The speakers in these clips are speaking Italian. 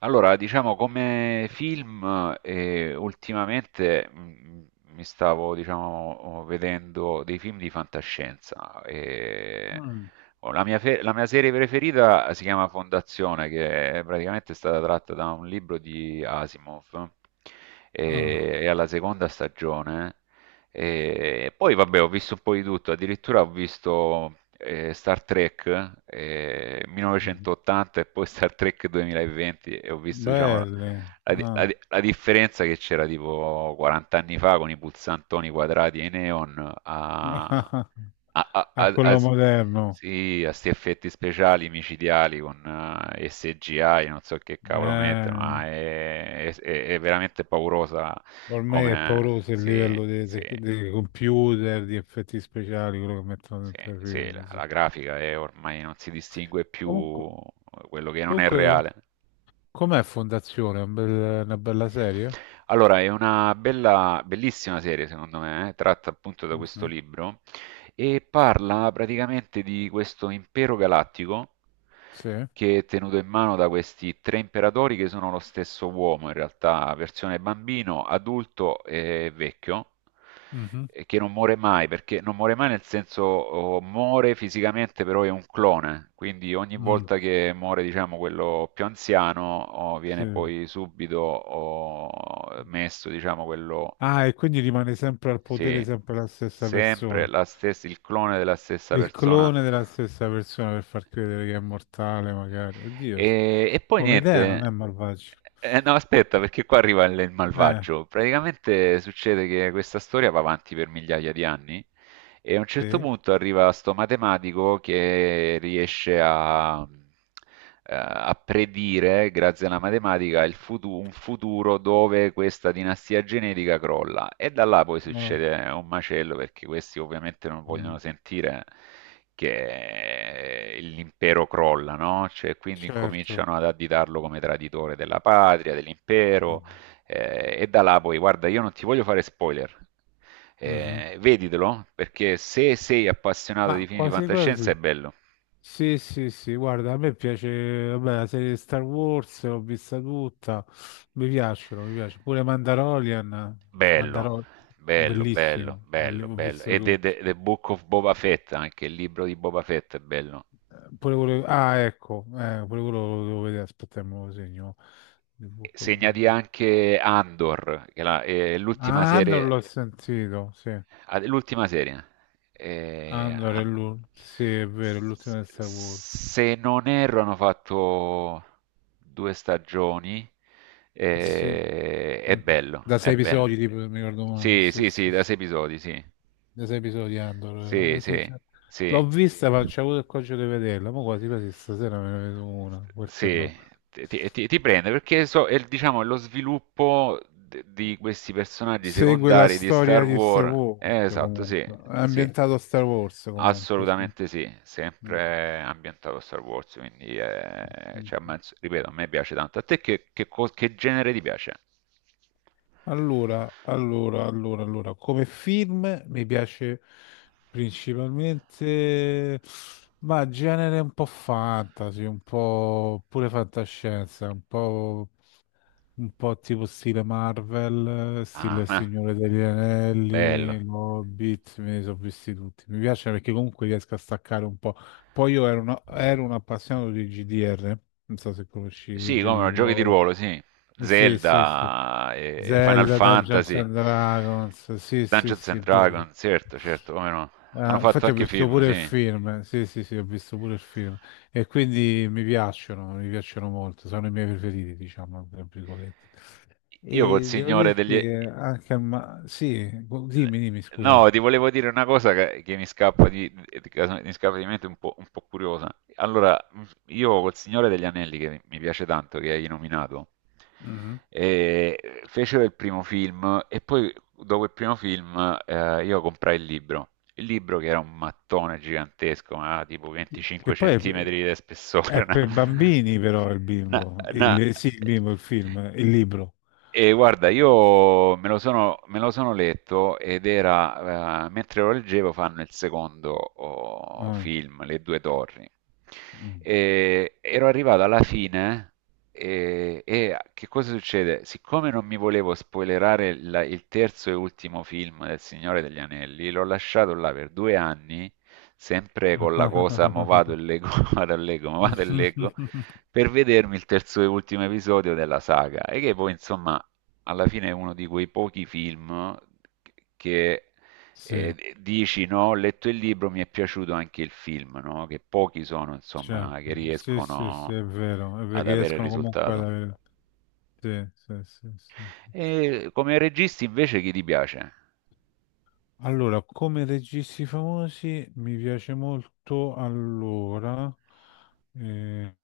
Allora, diciamo come film, ultimamente mi stavo, diciamo, vedendo dei film di fantascienza. E Mm, la mia serie preferita si chiama Fondazione, che è praticamente stata tratta da un libro di Asimov. ah, E, è alla seconda stagione e poi vabbè, ho visto un po' di tutto, addirittura ho visto Star Trek 1980 e poi Star Trek 2020 e ho visto, diciamo, la, belle. la di- la Ah. di- la differenza che c'era tipo 40 anni fa con i pulsantoni quadrati e i neon a, a, a- A a- a- quello moderno. sì, a sti effetti speciali micidiali con SGI, non so che cavolo mettono, Eh, ma è veramente paurosa Ormai è come... pauroso il Sì, livello sì. Dei computer, di effetti speciali, quello che mettono Sì, dentro i sì, film. la, Sì. la grafica è ormai non si distingue più, Comunque, quello che non è reale. comunque, com'è Fondazione? Una bella serie? Allora, è una bella, bellissima serie, secondo me, tratta appunto da questo Mhm. libro e parla praticamente di questo impero galattico Sì. che è tenuto in mano da questi tre imperatori che sono lo stesso uomo, in realtà, versione bambino, adulto e vecchio, Mhm, e che non muore mai, perché non muore mai nel senso, oh, muore fisicamente, però è un clone, quindi ogni mm, volta che muore, diciamo, quello più anziano, oh, viene sì. poi subito, oh, messo, diciamo, quello. Ah, e quindi rimane sempre al potere Sì, sempre la stessa sempre persona. la stessa, il clone della stessa Il persona. clone della stessa persona per far credere che è mortale, magari. Oddio, E poi come idea non niente. è malvagio. No, aspetta, perché qua arriva il Eh, malvagio. Praticamente succede che questa storia va avanti per migliaia di anni e a un certo sì, punto arriva sto matematico che riesce a predire, grazie alla matematica, un futuro dove questa dinastia genetica crolla. E da là poi no, succede un macello perché questi ovviamente non vogliono mm, sentire che l'impero crolla, no? Cioè, quindi certo. incominciano ad additarlo come traditore della patria, Mm, dell'impero, e da là poi, guarda, io non ti voglio fare spoiler. mhm. Veditelo, perché se sei appassionato di Ma film di quasi fantascienza è quasi. bello. Sì, sì, sì, guarda, a me piace, vabbè, la serie di Star Wars l'ho vista tutta, mi piace. Pure Mandalorian, Bello, Mandalorian, bello, bello, bellissimo, bello, ho bello. visto E The, tutto. The- The Book of Boba Fett, anche il libro di Boba Fett è bello. Pure quello... Ah, ecco, pure quello lo devo vedere, aspetta, me lo segno. The Book of- Segnati anche Andor, che è l'ultima Ah, Andor serie, l'ho sentito, sì. ah, l'ultima serie. Eh, Andor è han- l'ultimo, sì, è vero, è s- l'ultimo di s- Star Wars. se non erro, hanno fatto due stagioni. Sì, È sì. bello, Da è sei bello. episodi, tipo, se mi ricordo male. Sì, Sì, sì, sì, sì, da sì. sei episodi, sì. Da sei episodi Andor. Sì, Sì, sì, cioè, l'ho sì. vista, ma c'è avuto il coraggio di vederla, ma quasi quasi stasera me ne vedo una, perché Sì, no? ti prende, perché diciamo, è lo sviluppo di questi personaggi Segue la secondari di Star storia di Star Wars. Wars, Esatto, sì, comunque. È sì, ambientato a Star Wars, comunque, sì. assolutamente sì, Mm. sempre ambientato a Star Wars, quindi, cioè, Mhm. Ripeto, a me piace tanto. A te che genere ti piace? Allora, come film mi piace principalmente, ma genere un po' fantasy, un po' pure fantascienza, un po' tipo stile Marvel, stile Ah, Il ah, Signore degli bello. Anelli, Hobbit, me ne sono visti tutti. Mi piace perché comunque riesco a staccare un po'. Poi ero un appassionato di GDR, non so se conosci i Sì, giochi come di no, giochi di ruolo. ruolo, sì. Sì, sì, sì. Zelda, Final Zelda, Dungeons Fantasy, and Dragons, sì, sì, Dungeons and sì, pure... Dragons, certo, certo, come no. Hanno fatto infatti ho anche visto film, pure il sì. film, sì, sì, sì, ho visto pure il film e quindi mi piacciono molto, sono i miei preferiti, diciamo, tra virgolette. Io col E devo Signore dirti degli che anche sì, dimmi, dimmi, scusami. No, ti volevo dire una cosa che mi scappa di mente un po' curiosa. Allora, io col Signore degli Anelli, che mi piace tanto, che hai nominato, Mhm. Fecero il primo film e poi dopo il primo film, io comprai il libro. Il libro che era un mattone gigantesco, ma tipo 25 Che poi è, centimetri di spessore, È per bambini però una- una- sì, il film, il libro. e guarda, io me lo sono letto ed era, mentre lo leggevo, fanno il secondo, oh, Ah, film, Le due torri. mm. E ero arrivato alla fine e che cosa succede? Siccome non mi volevo spoilerare il terzo e ultimo film del Signore degli Anelli, l'ho lasciato là per 2 anni, sempre con la cosa, mo vado e leggo, mo vado e leggo, mo vado e leggo per vedermi il terzo e ultimo episodio della saga. E che poi insomma alla fine è uno di quei pochi film che, Sì, dici, no, ho letto il libro, mi è piaciuto anche il film, no? Che pochi sono, insomma, che certo, sì, sì, sì, riescono è vero, è ad perché avere il riescono comunque ad risultato. avere... Sì, sì, sì, sì, sì. E come registi invece chi ti piace? Allora, come registi famosi mi piace molto, allora, eh,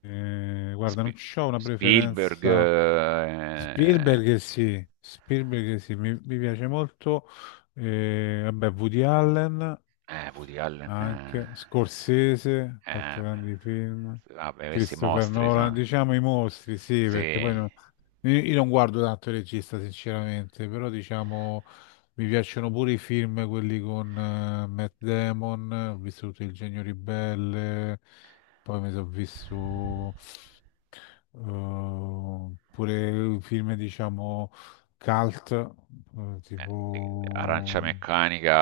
guarda, non Spi- c'ho una Spielberg, preferenza. Spielberg sì, mi piace molto, vabbè, Woody Allen Woody Allen, anche, Scorsese, ha eh, fatto grandi film, vabbè, questi Christopher mostri Nolan, sono. diciamo i mostri, sì, perché poi Sì. no- io non guardo tanto il regista sinceramente, però diciamo mi piacciono pure i film, quelli con Matt Damon, ho visto tutto Il Genio Ribelle, poi mi sono visto oppure film, diciamo, cult, Arancia tipo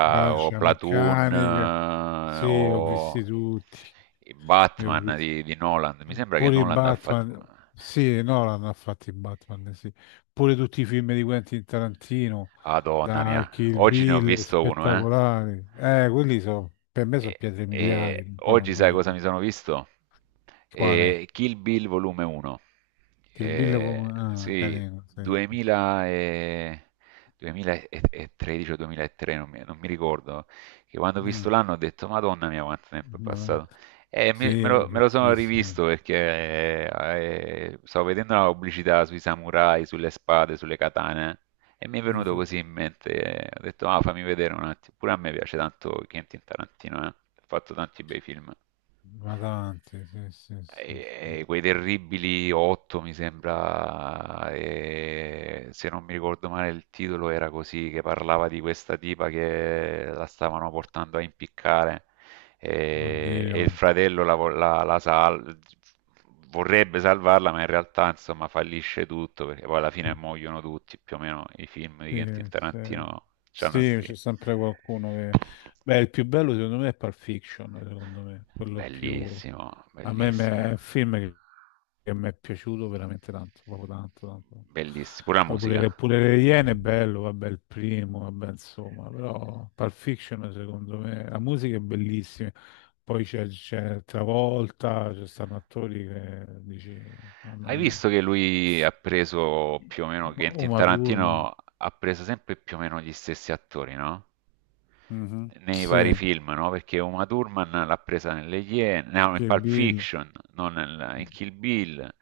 mia, o Arancia Platoon, Meccanica. Sì, ho o visti tutti. i Li ho Batman visti. di Nolan. Mi sembra che Pure i Nolan ha fatto... Batman. Sì, Nolan ha fatto i Batman, sì. Pure tutti i film di Quentin Tarantino, Madonna mia, da Kill oggi ne ho Bill, visto uno, eh. spettacolari. Quelli sono, per me sono E, pietre miliari, e poi non oggi sai vedo cosa mi sono visto? quale. Kill Bill volume 1. Kill Bill è pure Eh, ah, sì, carino, sì, sì, sì. 2000 e- 2013 o 2003, non mi ricordo, che quando ho visto Mm, l'anno ho detto, Madonna mia, quanto tempo è Madonna. passato. E me, Sì, me è lo, me lo sono vecchissimo. rivisto perché, stavo vedendo una pubblicità sui samurai, sulle spade, sulle katane e mi è venuto Mhm. così in mente, ho detto, ah, fammi vedere un attimo, pure a me piace tanto Quentin Tarantino, eh. Ha fatto tanti bei film. Ma tanti, sì, sì, sì, sì. E quei terribili otto, mi sembra, e se non mi ricordo male il titolo era così, che parlava di questa tipa che la stavano portando a impiccare, e Oddio. il fratello la, vo- la- la sal- vorrebbe salvarla, ma in realtà insomma fallisce tutto perché poi alla fine muoiono tutti, più o meno i film di Quentin Sì, sì. Tarantino c'hanno Sì, sti... c'è sempre qualcuno che... Beh, il più bello secondo me è Pulp Fiction, secondo me, quello più... Bellissimo, bellissimo, È un film che mi è piaciuto veramente tanto, proprio tanto, tanto. bellissimo, pure la Poi musica. Pure Le Iene è bello, vabbè, il primo, vabbè, insomma, però Pulp Fiction secondo me, la musica è bellissima, poi c'è Travolta, ci stanno attori che dici, mamma Hai mia, visto che lui ha preso più o meno, Quentin Uma Thurman. Tarantino ha preso sempre più o meno gli stessi attori, no? Mhm. Nei vari Sì. film, no? Perché Uma Thurman l'ha presa nelle Iene, no, in Che Pulp bello. Fiction, non in Kill Bill.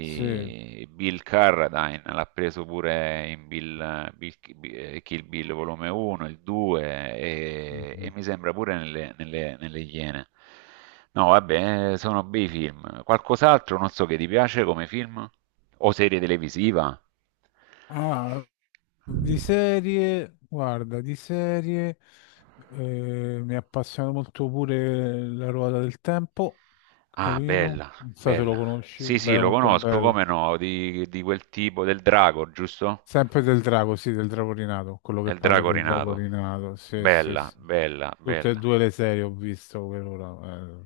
Sì. Bill Carradine l'ha preso pure in Kill Bill volume 1, il 2, e Mhm. mi sembra pure nelle Iene. No, vabbè, sono bei film. Qualcos'altro, non so che ti piace come film? O serie televisiva? Ah, di serie, guarda, di serie mi appassiona molto pure La ruota del tempo, Ah, carino, bella, non so se lo bella. conosci, Sì, sì, beh, lo molto conosco, bello. come no, di quel tipo del drago, giusto? Sempre del drago, sì, del drago rinato, quello che Nel parla drago del drago rinato. rinato, sì, sì, Bella, sì. bella, Tutte e bella. due le serie ho visto per ora,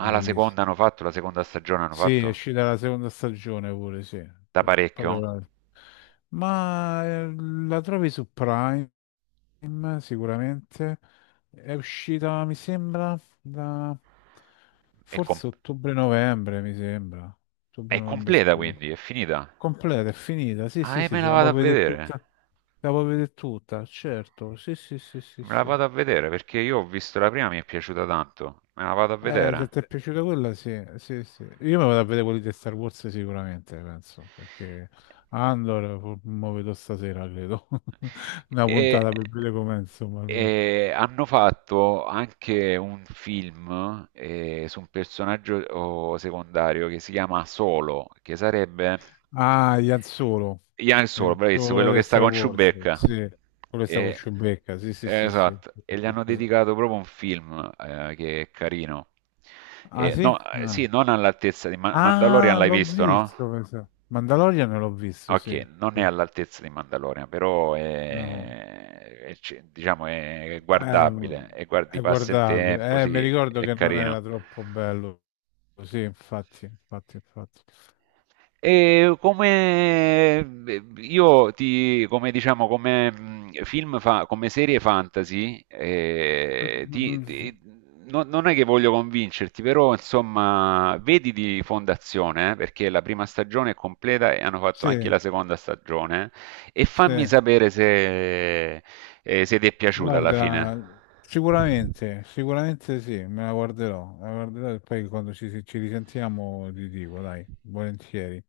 Ah, la seconda stagione hanno Sì, è fatto? uscita la seconda stagione pure, sì. Da Sì. Parecchio? Ma la trovi su Prime, sicuramente. È uscita, mi sembra, da È, com- forse ottobre-novembre, mi sembra. è Ottobre-novembre completa scorso. quindi, è finita. Completa, è finita. Sì, Ah, sì, e sì, me te la la vado a puoi vedere vedere. tutta. Te la puoi vedere tutta, certo. Sì, sì, sì, sì, Me la sì. vado a vedere perché io ho visto la prima, mi è piaciuta tanto. Me la vado a Se vedere. ti è piaciuta quella, sì, sì, sì. Io mi vado a vedere quelli di Star Wars sicuramente, penso, perché mo vedo stasera, credo. Una E, puntata per vedere com'è, insomma, almeno. e hanno fatto anche un film, su un personaggio, oh, secondario che si chiama Solo, che sarebbe Ah, Ian Solo. Ian Solo, Ian bravissimo, quello Solo che di sta Star con Wars, Chewbacca. sì. Quello che sta con E, Chewbacca, sì, sì, eh, sì, sì. esatto, e gli hanno dedicato proprio un film, che è carino. Ah, E, sì? no, sì, Ah, non all'altezza di Mandalorian, ah, l'hai l'ho visto, no? visto, penso. Mandalorian l'ho visto, sì. Okay, non è Sì. all'altezza di Mandalorian, però No. È c diciamo è Eh, guardabile e guardi è passa il tempo, guardabile. Mi sì, ricordo è che non carino. era troppo bello. Sì, infatti, infatti, infatti. E come, io ti, come diciamo, come film fa, come serie fantasy, non è che voglio convincerti, però insomma, vedi di Fondazione, perché la prima stagione è completa e hanno fatto Sì, anche la seconda stagione, e fammi sì. sapere se ti è piaciuta alla fine. Guarda, sicuramente, sicuramente sì, me la guarderò. Me la guarderò e poi quando ci risentiamo ti dico, dai, volentieri.